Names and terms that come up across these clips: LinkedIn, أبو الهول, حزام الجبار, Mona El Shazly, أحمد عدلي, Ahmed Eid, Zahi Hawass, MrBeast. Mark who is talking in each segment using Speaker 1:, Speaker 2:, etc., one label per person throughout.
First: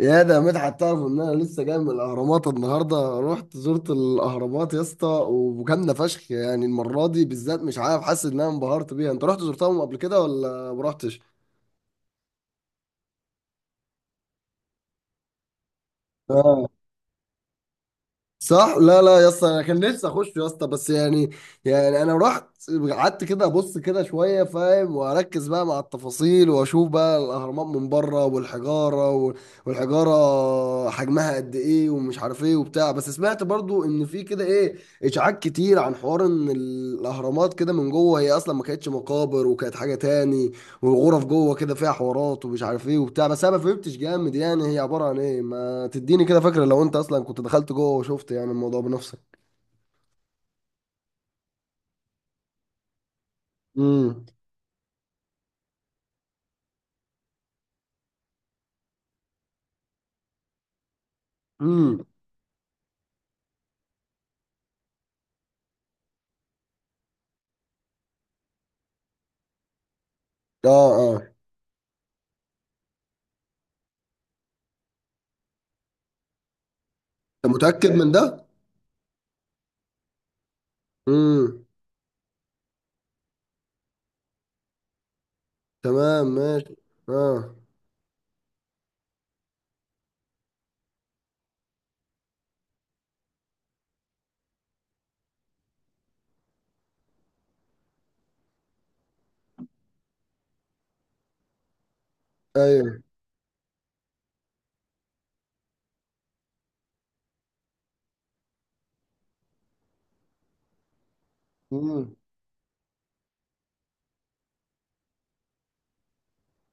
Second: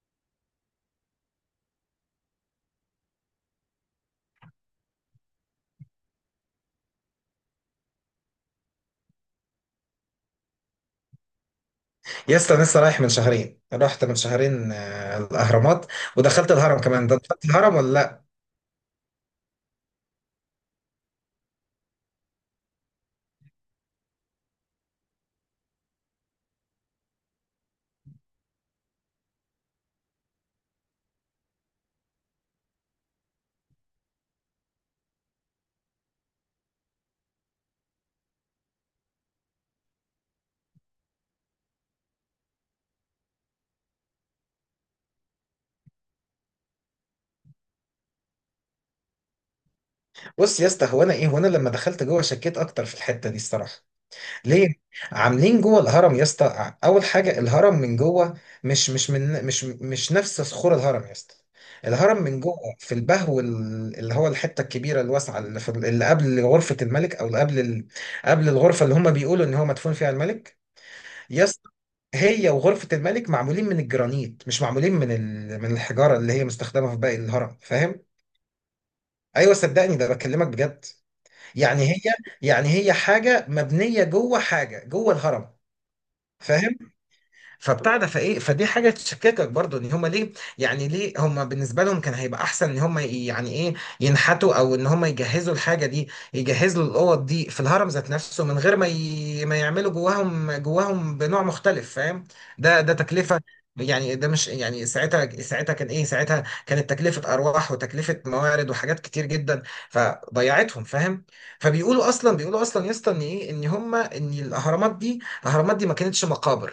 Speaker 1: يا ده مدحت، تعرف ان انا لسه جاي من الاهرامات النهارده. رحت زرت الاهرامات يا اسطى، وجامده فشخ. يعني المره دي بالذات مش عارف، حاسس ان انا انبهرت بيها. انت رحت زرتهم قبل كده ولا ما رحتش؟
Speaker 2: يا اسطى أنا لسه رايح من شهرين، رحت من شهرين، الاهرامات ودخلت الهرم كمان. ده دخلت الهرم ولا لا؟
Speaker 1: صح. لا لا يا اسطى، انا كان نفسي اخش يا اسطى، بس يعني انا رحت، قعدت كده ابص كده شويه، فاهم، واركز بقى مع التفاصيل، واشوف بقى الاهرامات من بره والحجاره والحجاره حجمها قد ايه ومش عارف ايه وبتاع. بس سمعت برضو ان في كده ايه، اشاعات كتير، عن حوار ان الاهرامات كده من جوه هي اصلا ما كانتش مقابر، وكانت حاجه تاني. والغرف جوه كده فيها حوارات ومش عارف ايه وبتاع، بس انا ما فهمتش جامد يعني هي عباره عن ايه. تديني كده فكرة لو انت اصلا كنت دخلت جوه وشفت يعني الموضوع بنفسك.
Speaker 2: بص يا اسطى، هو انا لما دخلت جوه شكيت اكتر في الحته دي الصراحه.
Speaker 1: امم.
Speaker 2: ليه؟ عاملين جوه الهرم يا اسطى اول حاجه، الهرم من جوه مش مش من مش مش نفس صخور الهرم يا اسطى.
Speaker 1: امم.
Speaker 2: الهرم من جوه في البهو اللي هو الحته الكبيره الواسعه اللي في اللي قبل غرفه الملك، او قبل الغرفه اللي هم بيقولوا ان هو مدفون فيها الملك.
Speaker 1: اه اه.
Speaker 2: يس، هي وغرفة الملك معمولين من الجرانيت، مش معمولين من الحجارة اللي هي مستخدمة في باقي
Speaker 1: انت
Speaker 2: الهرم،
Speaker 1: متأكد
Speaker 2: فاهم؟
Speaker 1: من ده؟
Speaker 2: ايوه صدقني، ده بكلمك بجد.
Speaker 1: امم.
Speaker 2: يعني هي، يعني هي حاجة مبنية جوه، حاجة جوه الهرم،
Speaker 1: تمام، ماشي.
Speaker 2: فاهم؟
Speaker 1: اه.
Speaker 2: فبتاع ده، فايه، فدي حاجه تشككك برضو ان هم ليه. يعني ليه هم، بالنسبه لهم كان هيبقى احسن ان هم يعني ايه، ينحتوا او ان هم يجهزوا الحاجه دي، يجهزوا الاوض دي في الهرم ذات نفسه من غير ما يعملوا جواهم بنوع مختلف، فاهم؟ ده
Speaker 1: ايوه.
Speaker 2: تكلفه. يعني ده مش يعني، ساعتها كانت تكلفه ارواح وتكلفه موارد وحاجات كتير جدا، فضيعتهم، فاهم؟ فبيقولوا
Speaker 1: امم.
Speaker 2: اصلا بيقولوا اصلا يا اسطى ان ايه، ان هم، ان الاهرامات دي، الاهرامات دي ما كانتش مقابر.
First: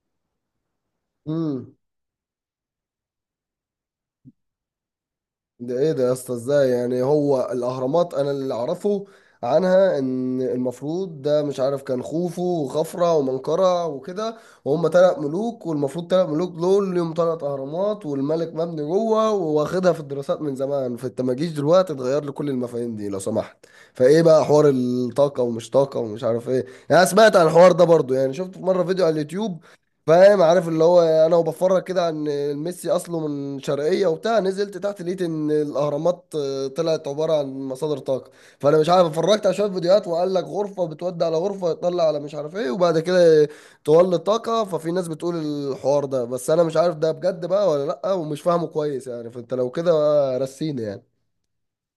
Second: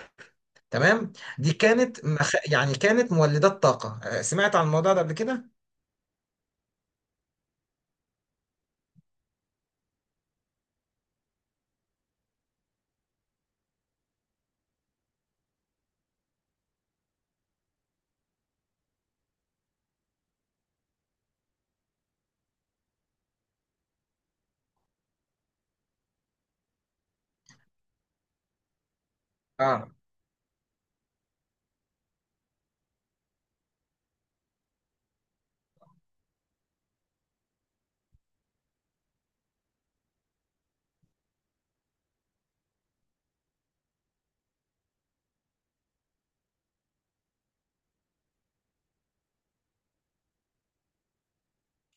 Speaker 2: تمام، دي
Speaker 1: امم.
Speaker 2: كانت مخ... يعني كانت مولدات طاقة. سمعت عن الموضوع ده قبل كده؟
Speaker 1: ده ايه ده يا اسطى؟ ازاي يعني؟ هو الاهرامات انا اللي اعرفه عنها ان المفروض، ده مش عارف، كان خوفو وخفرع ومنقرع وكده. وهم تلات ملوك، والمفروض تلات ملوك دول ليهم تلات اهرامات، والملك مبني جوه، واخدها في الدراسات من زمان، فانت ما جيش دلوقتي تغير لي كل المفاهيم دي لو سمحت. فايه بقى حوار الطاقه ومش طاقه ومش عارف ايه يعني؟ أنا سمعت عن الحوار ده برضو، يعني شفت في مره فيديو على اليوتيوب،
Speaker 2: اه.
Speaker 1: فاهم، عارف اللي هو انا وبفرج كده عن ميسي، اصله من شرقيه وبتاع، نزلت تحت لقيت ان الاهرامات طلعت عباره عن مصادر طاقه. فانا مش عارف، اتفرجت على شويه فيديوهات وقال لك غرفه بتودي على غرفه، يطلع على مش عارف ايه، وبعد كده تولد طاقه. ففي ناس بتقول الحوار ده، بس انا مش عارف ده بجد بقى ولا لا، ومش فاهمه كويس يعني، فانت لو كده بقى رسيني يعني.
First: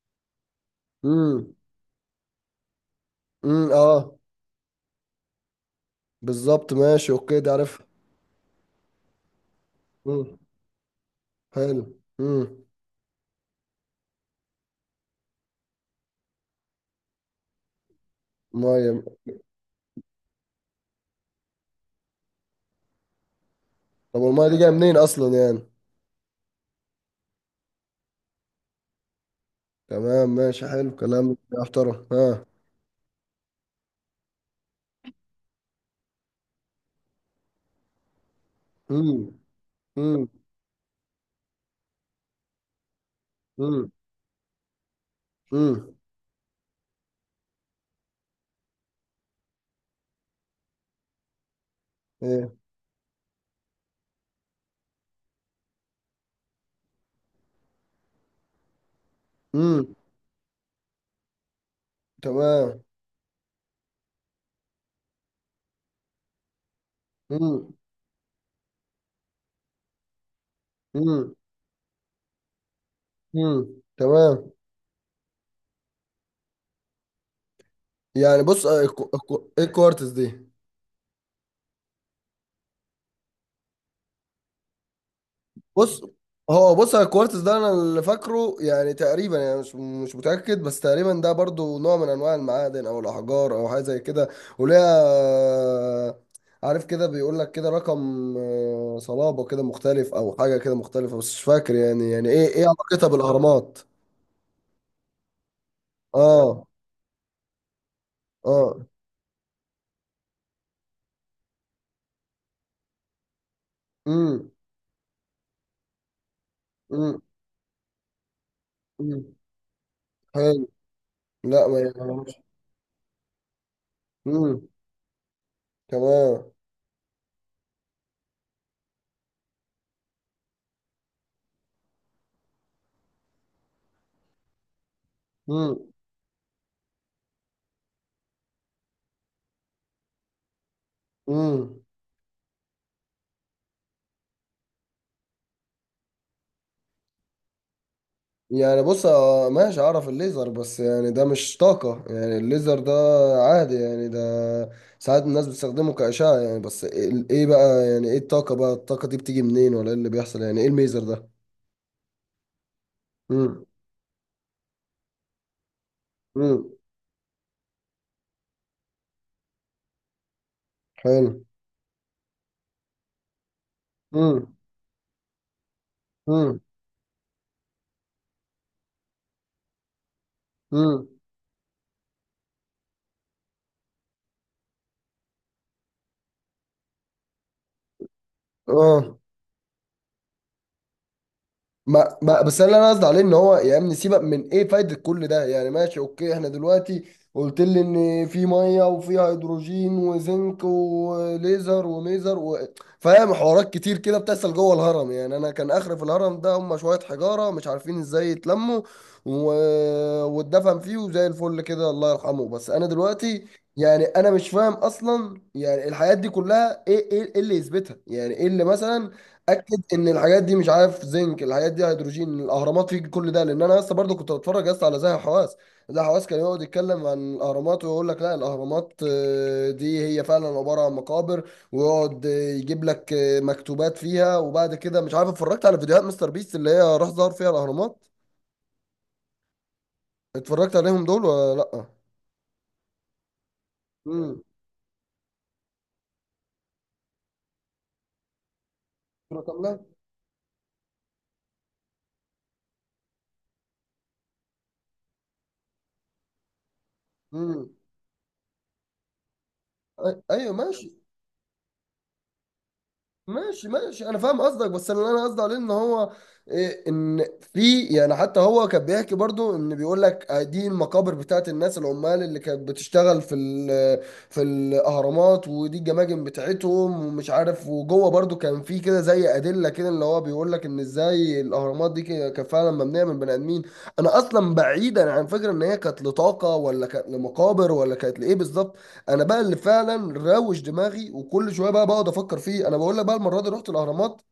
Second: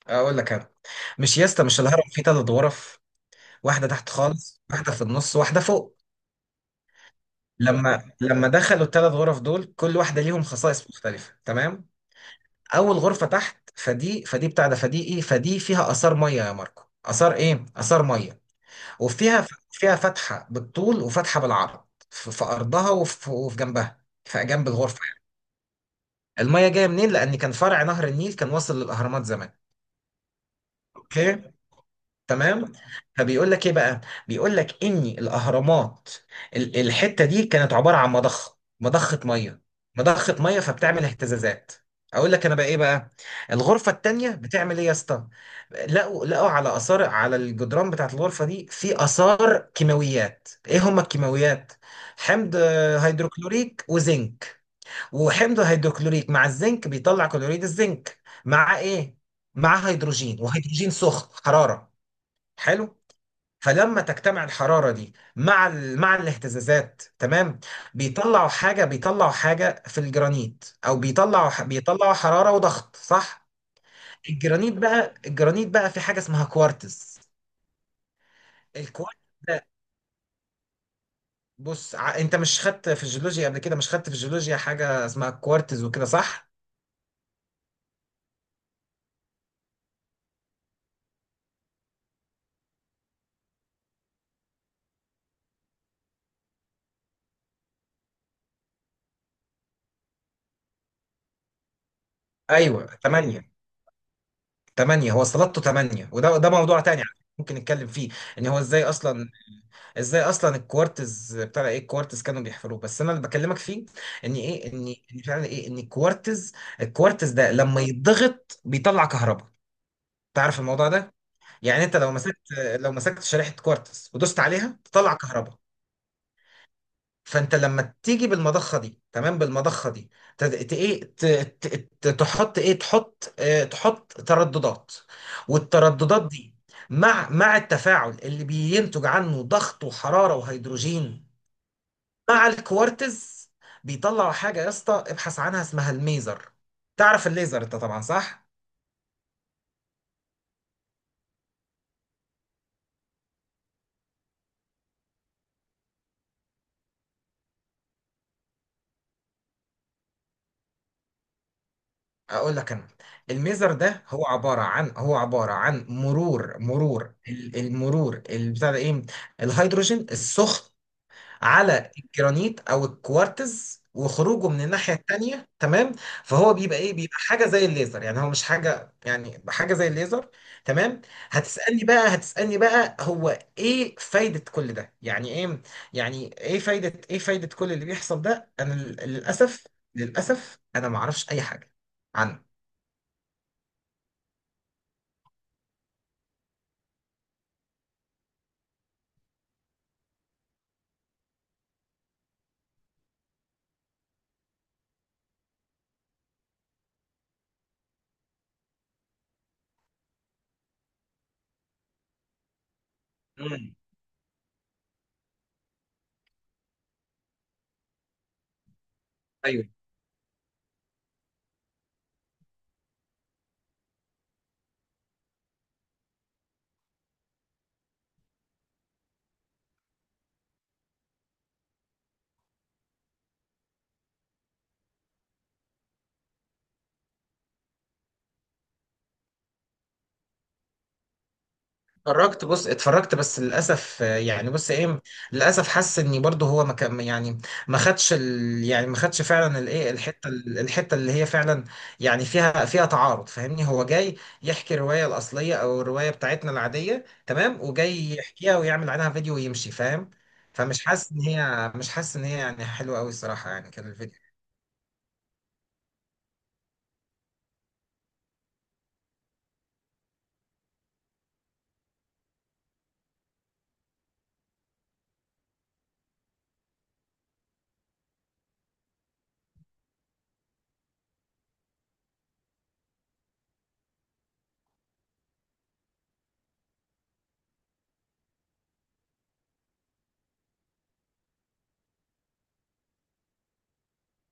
Speaker 2: اقول لك انا، مش يا
Speaker 1: امم.
Speaker 2: اسطى، مش الهرم فيه ثلاث غرف؟
Speaker 1: امم.
Speaker 2: واحدة تحت
Speaker 1: اه.
Speaker 2: خالص، واحدة في النص، واحدة فوق.
Speaker 1: بالظبط، ماشي اوكي، ده عارف.
Speaker 2: لما دخلوا الثلاث غرف دول، كل واحدة
Speaker 1: امم.
Speaker 2: ليهم خصائص مختلفة،
Speaker 1: حلو.
Speaker 2: تمام؟
Speaker 1: امم.
Speaker 2: اول غرفة تحت، فدي فدي بتاع ده فدي ايه فدي فيها آثار مية، يا ماركو، آثار مية.
Speaker 1: ميه.
Speaker 2: وفيها فتحة بالطول وفتحة بالعرض في أرضها وفي جنبها،
Speaker 1: طب
Speaker 2: في
Speaker 1: والميه دي
Speaker 2: جنب
Speaker 1: جايه منين
Speaker 2: الغرفة.
Speaker 1: اصلا يعني؟
Speaker 2: المية جاية منين؟ لأن كان فرع نهر النيل كان واصل للأهرامات زمان.
Speaker 1: تمام، ماشي، حلو كلام
Speaker 2: أوكي،
Speaker 1: يا محترم. ها.
Speaker 2: تمام. فبيقول لك إيه بقى، بيقول لك إن الأهرامات، الحتة دي كانت عبارة عن مضخة،
Speaker 1: امم.
Speaker 2: مضخة مية،
Speaker 1: امم.
Speaker 2: مضخة مية، فبتعمل اهتزازات. اقول لك انا بقى ايه بقى.
Speaker 1: امم.
Speaker 2: الغرفه التانية بتعمل ايه يا اسطى؟
Speaker 1: امم.
Speaker 2: لقوا على اثار، على الجدران بتاعت الغرفه دي، في اثار كيماويات. ايه هما الكيماويات؟ حمض
Speaker 1: ايه.
Speaker 2: هيدروكلوريك وزنك. وحمض هيدروكلوريك مع الزنك بيطلع كلوريد الزنك مع ايه؟ مع
Speaker 1: امم.
Speaker 2: هيدروجين، وهيدروجين سخن حرارة.
Speaker 1: تمام.
Speaker 2: حلو. فلما تجتمع الحرارة دي مع مع الاهتزازات، تمام،
Speaker 1: امم.
Speaker 2: بيطلعوا حاجة في الجرانيت، او
Speaker 1: امم.
Speaker 2: بيطلعوا حرارة وضغط، صح؟
Speaker 1: امم. تمام.
Speaker 2: الجرانيت بقى، الجرانيت بقى في حاجة اسمها كوارتز.
Speaker 1: يعني بص، الكو-
Speaker 2: الكوارتز
Speaker 1: الكو- ايه
Speaker 2: ده،
Speaker 1: الكوارتز دي؟
Speaker 2: انت مش خدت في الجيولوجيا قبل كده؟ مش خدت في الجيولوجيا حاجة اسمها كوارتز
Speaker 1: بص،
Speaker 2: وكده، صح؟
Speaker 1: هو بص، على الكوارتز ده انا اللي فاكره يعني تقريبا، يعني مش متاكد، بس تقريبا ده برضو نوع من انواع المعادن او الاحجار او حاجه زي كده. وليها، عارف كده، بيقول لك كده رقم، صلابه كده مختلف او حاجه كده مختلفه، بس مش فاكر يعني يعني ايه ايه
Speaker 2: ايوه
Speaker 1: علاقتها
Speaker 2: تمانية.
Speaker 1: بالاهرامات.
Speaker 2: تمانية، هو استلطه تمانية. وده
Speaker 1: اه.
Speaker 2: موضوع تاني على فكرة ممكن نتكلم فيه، ان هو ازاي
Speaker 1: اه.
Speaker 2: اصلا، الكوارتز، بتاع ايه الكوارتز كانوا بيحفروه. بس انا اللي بكلمك فيه ان
Speaker 1: امم.
Speaker 2: ايه، ان فعلا ايه، ان الكوارتز،
Speaker 1: امم.
Speaker 2: الكوارتز ده لما يتضغط بيطلع
Speaker 1: امم.
Speaker 2: كهرباء. تعرف
Speaker 1: حلو.
Speaker 2: الموضوع ده؟
Speaker 1: لا ما
Speaker 2: يعني انت لو مسكت،
Speaker 1: يعرفش.
Speaker 2: لو مسكت شريحة كوارتز ودوست
Speaker 1: امم.
Speaker 2: عليها تطلع كهرباء.
Speaker 1: تمام.
Speaker 2: فانت لما تيجي بالمضخه دي، تمام، بالمضخه دي ت- ت- ايه ت- ت- ت- تحط ايه تحط تحط ترددات.
Speaker 1: امم.
Speaker 2: والترددات دي مع التفاعل اللي بينتج عنه ضغط وحراره وهيدروجين،
Speaker 1: امم.
Speaker 2: مع الكوارتز، بيطلعوا حاجه يا اسطى، ابحث عنها، اسمها الميزر. تعرف الليزر انت طبعا، صح؟
Speaker 1: يعني بص، ماشي، اعرف الليزر، بس يعني ده مش طاقة يعني الليزر ده، عادي يعني ده ساعات الناس بتستخدمه كأشعة يعني. بس ايه بقى يعني ايه الطاقة؟ بقى الطاقة دي بتيجي منين، ولا ايه اللي بيحصل يعني؟ ايه الميزر ده؟
Speaker 2: اقول لك انا،
Speaker 1: امم.
Speaker 2: الميزر ده هو عباره عن، مرور،
Speaker 1: امم.
Speaker 2: مرور ال- المرور البتاع ده ايه الهيدروجين السخن
Speaker 1: حلو.
Speaker 2: على الجرانيت او الكوارتز، وخروجه
Speaker 1: امم.
Speaker 2: من الناحيه التانيه، تمام؟ فهو
Speaker 1: امم.
Speaker 2: بيبقى ايه، بيبقى حاجه زي الليزر. يعني هو مش حاجه، يعني حاجه زي الليزر، تمام؟
Speaker 1: امم.
Speaker 2: هتسالني بقى، هتسالني بقى هو ايه فايده كل ده، يعني ايه، يعني ايه فايده كل اللي بيحصل ده. انا
Speaker 1: اه.
Speaker 2: للاسف، للاسف انا ما اعرفش اي حاجه
Speaker 1: ما
Speaker 2: عنه.
Speaker 1: بس اللي انا قصدي عليه ان هو، يا ابني سيبك من ايه فايده كل ده يعني، ماشي اوكي. احنا دلوقتي قلت لي ان في ميه وفي هيدروجين وزنك وليزر وميزر و... فاهم، حوارات كتير كده بتحصل جوه الهرم. يعني انا كان اخر في الهرم ده، هم شويه حجاره مش عارفين ازاي يتلموا، و... واتدفن فيه وزي الفل كده، الله يرحمه. بس انا دلوقتي
Speaker 2: مم.
Speaker 1: يعني انا مش فاهم اصلا يعني الحاجات دي كلها ايه، ايه إيه اللي يثبتها يعني، ايه اللي مثلا اكد ان الحاجات دي، مش عارف زنك الحاجات دي هيدروجين، الاهرامات فيه كل ده؟ لان انا لسه برضه كنت بتفرج لسه على زاهي حواس. زاهي حواس كان يقعد يتكلم عن الاهرامات ويقول لك لا الاهرامات دي هي فعلا عباره عن مقابر، ويقعد يجيب لك مكتوبات فيها. وبعد كده مش عارف، اتفرجت على فيديوهات مستر بيست اللي هي راح ظهر فيها الاهرامات. اتفرجت عليهم دول ولا لا؟
Speaker 2: اتفرجت، بص اتفرجت، بس للاسف
Speaker 1: امم.
Speaker 2: يعني بص ايه، للاسف حاسس اني برضه هو ما كان يعني، ما خدش ال، يعني ما خدش فعلا
Speaker 1: كامله.
Speaker 2: الايه، الحته الحته اللي هي فعلا يعني فيها، فيها تعارض، فاهمني؟ هو جاي يحكي الروايه الاصليه، او الروايه بتاعتنا العاديه، تمام،
Speaker 1: امم.
Speaker 2: وجاي يحكيها ويعمل عنها فيديو ويمشي، فاهم؟
Speaker 1: ايوه
Speaker 2: فمش
Speaker 1: ماشي.
Speaker 2: حاسس ان هي، مش حاسس ان هي يعني حلوه قوي الصراحه،
Speaker 1: ماشي
Speaker 2: يعني كان
Speaker 1: ماشي، انا
Speaker 2: الفيديو.
Speaker 1: فاهم قصدك. بس اللي انا قصدي عليه ان هو، ان في، يعني حتى هو كان بيحكي برضو، ان بيقول لك دي المقابر بتاعت الناس العمال اللي كانت بتشتغل في في الاهرامات، ودي الجماجم بتاعتهم ومش عارف، وجوه برضو كان في كده زي ادله كده اللي هو بيقول لك ان ازاي الاهرامات دي كده كانت فعلا مبنيه من بني ادمين. انا اصلا بعيدا عن فكره ان هي كانت لطاقه ولا كانت لمقابر ولا كانت لايه بالظبط. انا بقى اللي فعلا روش دماغي وكل شويه بقى بقعد افكر فيه، انا بقول لك بقى، المره دي رحت الاهرامات،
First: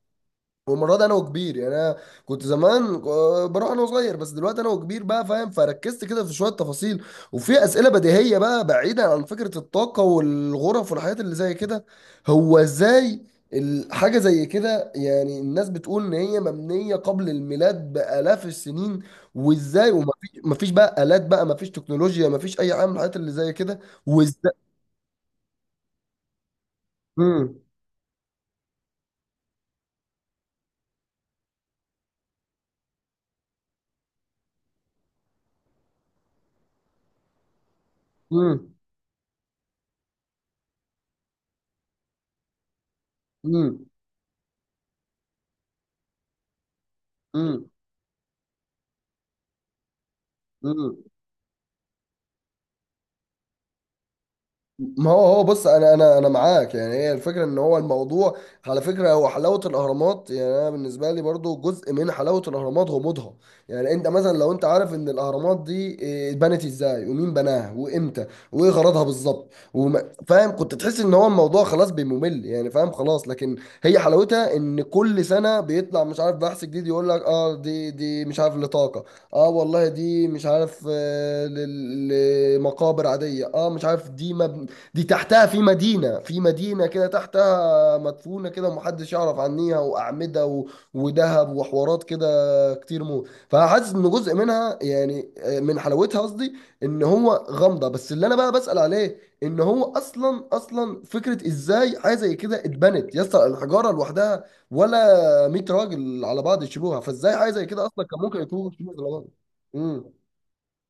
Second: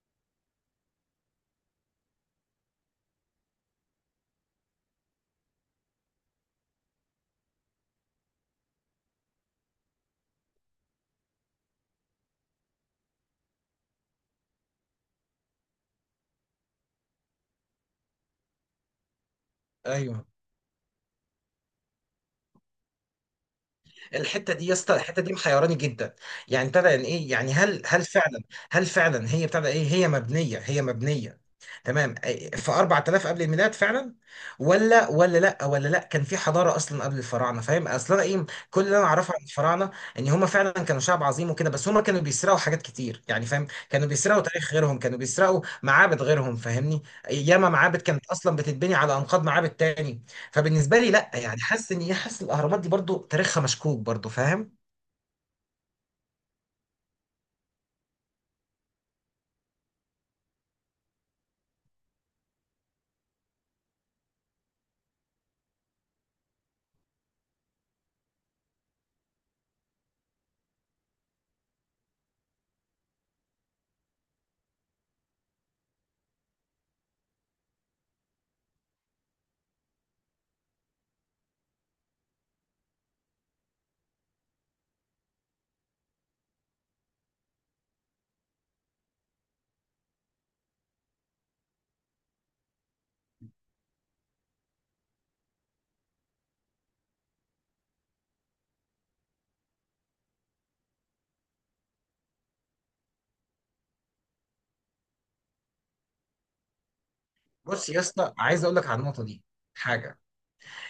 Speaker 1: والمره دي انا وكبير. يعني انا كنت زمان بروح انا وصغير، بس دلوقتي انا وكبير بقى فاهم، فركزت كده في شويه تفاصيل، وفي اسئله بديهيه بقى بعيدا عن فكره الطاقه والغرف والحاجات اللي زي كده. هو ازاي الحاجه زي كده يعني، الناس بتقول ان هي مبنيه قبل الميلاد بالاف السنين، وازاي؟
Speaker 2: ايوه
Speaker 1: ومفيش بقى الات، بقى مفيش تكنولوجيا، مفيش اي حاجه من الحاجات اللي زي كده.
Speaker 2: الحته دي يا اسطى، الحته دي محيراني جدا. يعني ابتدى يعني ايه يعني
Speaker 1: مم.
Speaker 2: هل، هل فعلا، هل فعلا هي ابتدى ايه هي مبنيه تمام في 4000 قبل الميلاد فعلا، ولا ولا لا ولا لا كان في حضاره اصلا قبل الفراعنه، فاهم؟ اصل انا ايه،
Speaker 1: مم.
Speaker 2: كل اللي انا اعرفه عن الفراعنه ان هم فعلا كانوا شعب عظيم وكده، بس هم كانوا بيسرقوا حاجات كتير، يعني فاهم،
Speaker 1: مم.
Speaker 2: كانوا بيسرقوا تاريخ غيرهم، كانوا بيسرقوا معابد غيرهم، فاهمني؟
Speaker 1: مم.
Speaker 2: ياما معابد كانت اصلا بتتبني على انقاض معابد تاني.
Speaker 1: مم.
Speaker 2: فبالنسبه لي لا، يعني حاسس ان حاسس الاهرامات دي برضو تاريخها مشكوك برضو، فاهم؟
Speaker 1: ما هو، هو بص، انا معاك، يعني هي الفكره ان هو الموضوع، على فكره، هو حلاوه الاهرامات، يعني انا بالنسبه لي برضو جزء من حلاوه الاهرامات غموضها. يعني انت مثلا لو انت عارف ان الاهرامات دي اتبنت ازاي ومين بناها وامتى وايه غرضها بالظبط فاهم، كنت تحس ان هو الموضوع خلاص بيممل يعني، فاهم خلاص. لكن هي حلاوتها ان كل سنه بيطلع مش عارف بحث جديد يقول لك اه، دي مش عارف لطاقه، اه والله دي مش عارف لمقابر عاديه، اه مش عارف دي مبنى، دي تحتها في مدينة، كده تحتها مدفونة كده ومحدش يعرف عنيها، وأعمدة و... وذهب وحوارات كده كتير موت. فحاسس إن جزء منها يعني من حلاوتها قصدي إن هو غامضة. بس اللي أنا بقى بسأل عليه إن هو أصلا، فكرة إزاي حاجة زي كده اتبنت يا اسطى؟ الحجارة لوحدها، ولا 100 راجل على بعض يشيلوها؟ فإزاي حاجة زي كده
Speaker 2: بص يا
Speaker 1: أصلا كان
Speaker 2: اسطى،
Speaker 1: ممكن
Speaker 2: عايز
Speaker 1: يكون
Speaker 2: اقول لك
Speaker 1: يشيلوها
Speaker 2: على
Speaker 1: على
Speaker 2: النقطه
Speaker 1: بعض؟
Speaker 2: دي
Speaker 1: امم.
Speaker 2: حاجه.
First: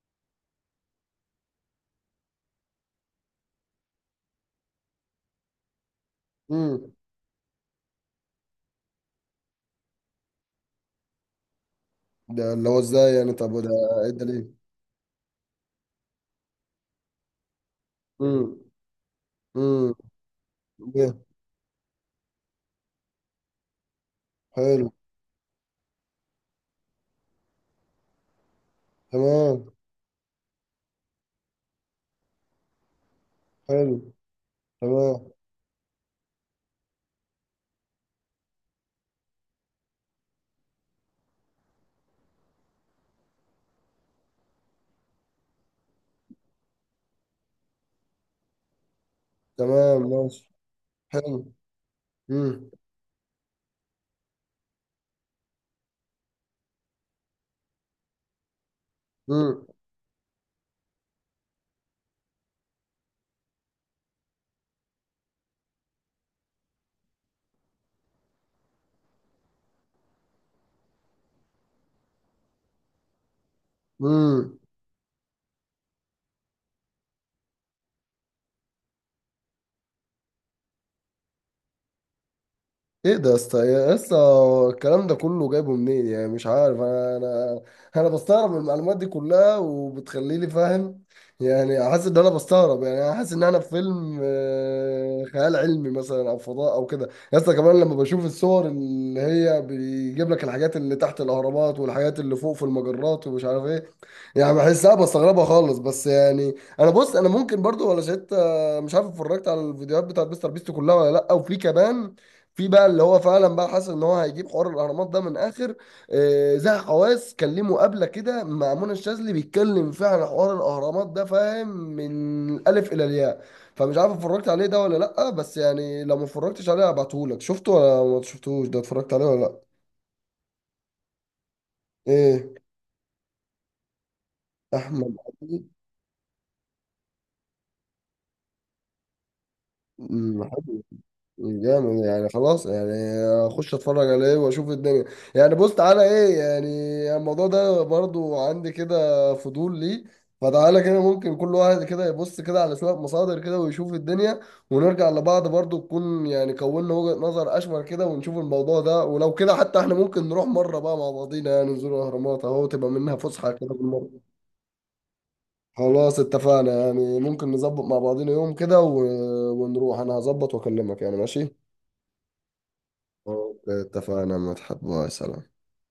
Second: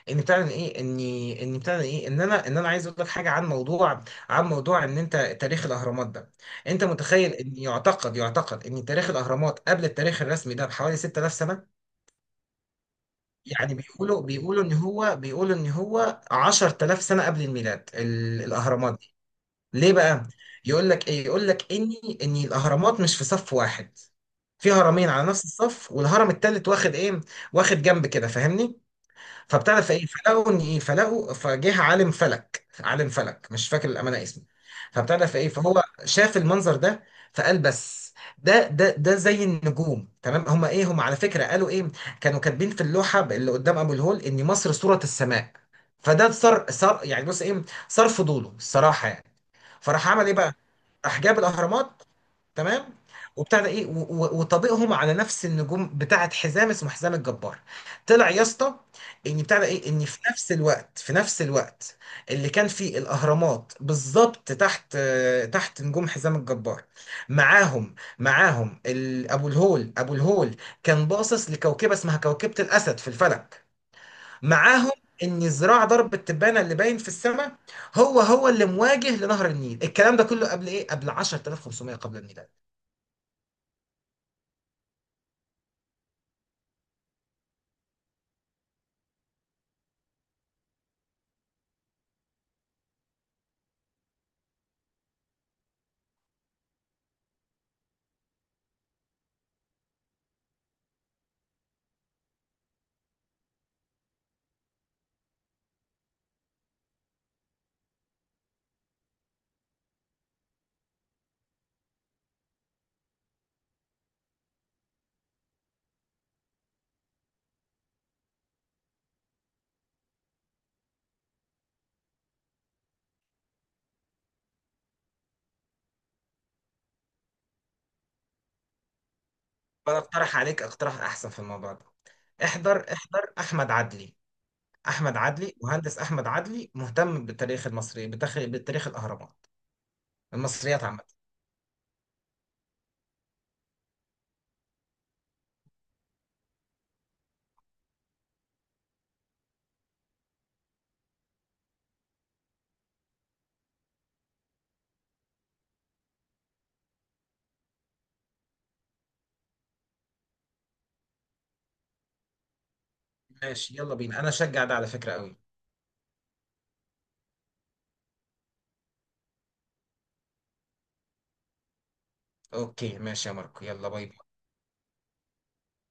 Speaker 2: ان بتاع ايه اني ان بتاع ايه ان انا ان انا عايز اقول لك حاجه عن موضوع، ان انت، تاريخ الاهرامات ده، انت
Speaker 1: امم.
Speaker 2: متخيل ان، يعتقد ان تاريخ الاهرامات قبل التاريخ الرسمي ده بحوالي 6000 سنه.
Speaker 1: ده اللي هو إزاي يعني؟ طب ده
Speaker 2: يعني
Speaker 1: إيه الدليل؟
Speaker 2: بيقولوا ان هو 10,000 سنه قبل الميلاد الاهرامات. ليه
Speaker 1: امم.
Speaker 2: بقى؟ يقول
Speaker 1: جه.
Speaker 2: لك ايه، يقول لك ان الاهرامات مش في صف واحد. في
Speaker 1: حلو.
Speaker 2: هرمين على نفس الصف، والهرم التالت واخد ايه، واخد جنب كده، فاهمني؟
Speaker 1: تمام.
Speaker 2: فبتعرف ايه، فلقوا ان ايه، فلقوا، فجه عالم فلك، عالم فلك مش فاكر
Speaker 1: حلو.
Speaker 2: الامانه اسمه.
Speaker 1: تمام.
Speaker 2: فبتعرف ايه، فهو شاف المنظر ده فقال بس ده، ده زي النجوم، تمام؟ هما ايه هما، على فكره قالوا ايه، كانوا كاتبين في اللوحه اللي قدام ابو الهول ان مصر صوره السماء. فده صار، صار يعني بص ايه صار فضوله الصراحه يعني.
Speaker 1: تمام
Speaker 2: فراح عمل ايه
Speaker 1: ماشي.
Speaker 2: بقى، راح جاب
Speaker 1: حلو.
Speaker 2: الاهرامات،
Speaker 1: مم.
Speaker 2: تمام، وبتاع ده ايه و- و- وطبيقهم على نفس النجوم بتاعه حزام، اسمه حزام الجبار. طلع يا اسطى ان بتاع ده
Speaker 1: مم.
Speaker 2: ايه ان في نفس الوقت، اللي كان فيه الاهرامات بالظبط تحت، تحت نجوم حزام الجبار. معاهم ابو الهول، ابو الهول كان باصص لكوكبه اسمها كوكبه الاسد في الفلك.
Speaker 1: مم.
Speaker 2: معاهم ان ذراع ضرب التبانه اللي باين في السماء هو اللي مواجه لنهر النيل. الكلام ده كله قبل ايه، قبل 10,500 قبل الميلاد.
Speaker 1: ايه ده يا اسطى؟ يا اسطى، الكلام ده كله جايبه منين يعني؟ مش عارف، انا انا بستغرب من المعلومات دي كلها، وبتخليني فاهم، يعني حاسس ان انا بستغرب. يعني انا حاسس ان انا في فيلم خيال علمي مثلا، او فضاء او كده يا اسطى، كمان لما بشوف الصور اللي هي بيجيب لك الحاجات اللي تحت الاهرامات والحاجات اللي فوق في المجرات ومش عارف ايه، يعني بحسها بستغربها خالص. بس يعني، انا بص، انا ممكن برضو ولا شفت، مش عارف اتفرجت على الفيديوهات بتاعت مستر بيست كلها ولا لا. وفي كمان، في بقى اللي هو فعلا بقى حاسس ان هو هيجيب حوار الاهرامات ده من اخر، زها حواس كان ليه مقابله كده مع منى الشاذلي بيتكلم فيها على حوار الاهرامات ده فاهم، من الالف الى الياء. فمش عارف اتفرجت عليه ده ولا لا، بس يعني لو ما اتفرجتش عليه هبعتهولك. شفته ولا ما شفتوش؟ ده اتفرجت عليه ولا لا؟
Speaker 2: وانا اقترح عليك اقتراح احسن في الموضوع ده.
Speaker 1: ايه؟
Speaker 2: احضر احمد عدلي.
Speaker 1: احمد
Speaker 2: احمد عدلي،
Speaker 1: عيد؟
Speaker 2: مهندس احمد عدلي، مهتم بالتاريخ المصري، بتاريخ، بالتاريخ، الاهرامات،
Speaker 1: مم، حلو.
Speaker 2: المصريات عامه.
Speaker 1: جامد يعني، خلاص يعني اخش اتفرج عليه واشوف الدنيا. يعني بص، تعالى ايه يعني، الموضوع ده برضو عندي كده فضول ليه. فتعالى كده ممكن كل واحد كده يبص كده على شوية مصادر كده ويشوف الدنيا، ونرجع لبعض برضو تكون يعني كوننا وجهة نظر اشمل كده، ونشوف الموضوع ده. ولو كده حتى احنا ممكن نروح مرة بقى مع بعضينا، يعني نزور الاهرامات اهو، تبقى منها فسحة كده
Speaker 2: ماشي يلا
Speaker 1: بالمرة.
Speaker 2: بينا، انا اشجع ده على فكره قوي.
Speaker 1: خلاص اتفقنا. يعني ممكن نظبط مع بعضينا يوم كده و... ونروح. انا هظبط واكلمك يعني، ماشي.
Speaker 2: اوكي ماشي يا ماركو،
Speaker 1: اوكي
Speaker 2: يلا باي باي.
Speaker 1: اتفقنا، ما تحب، باي، سلام.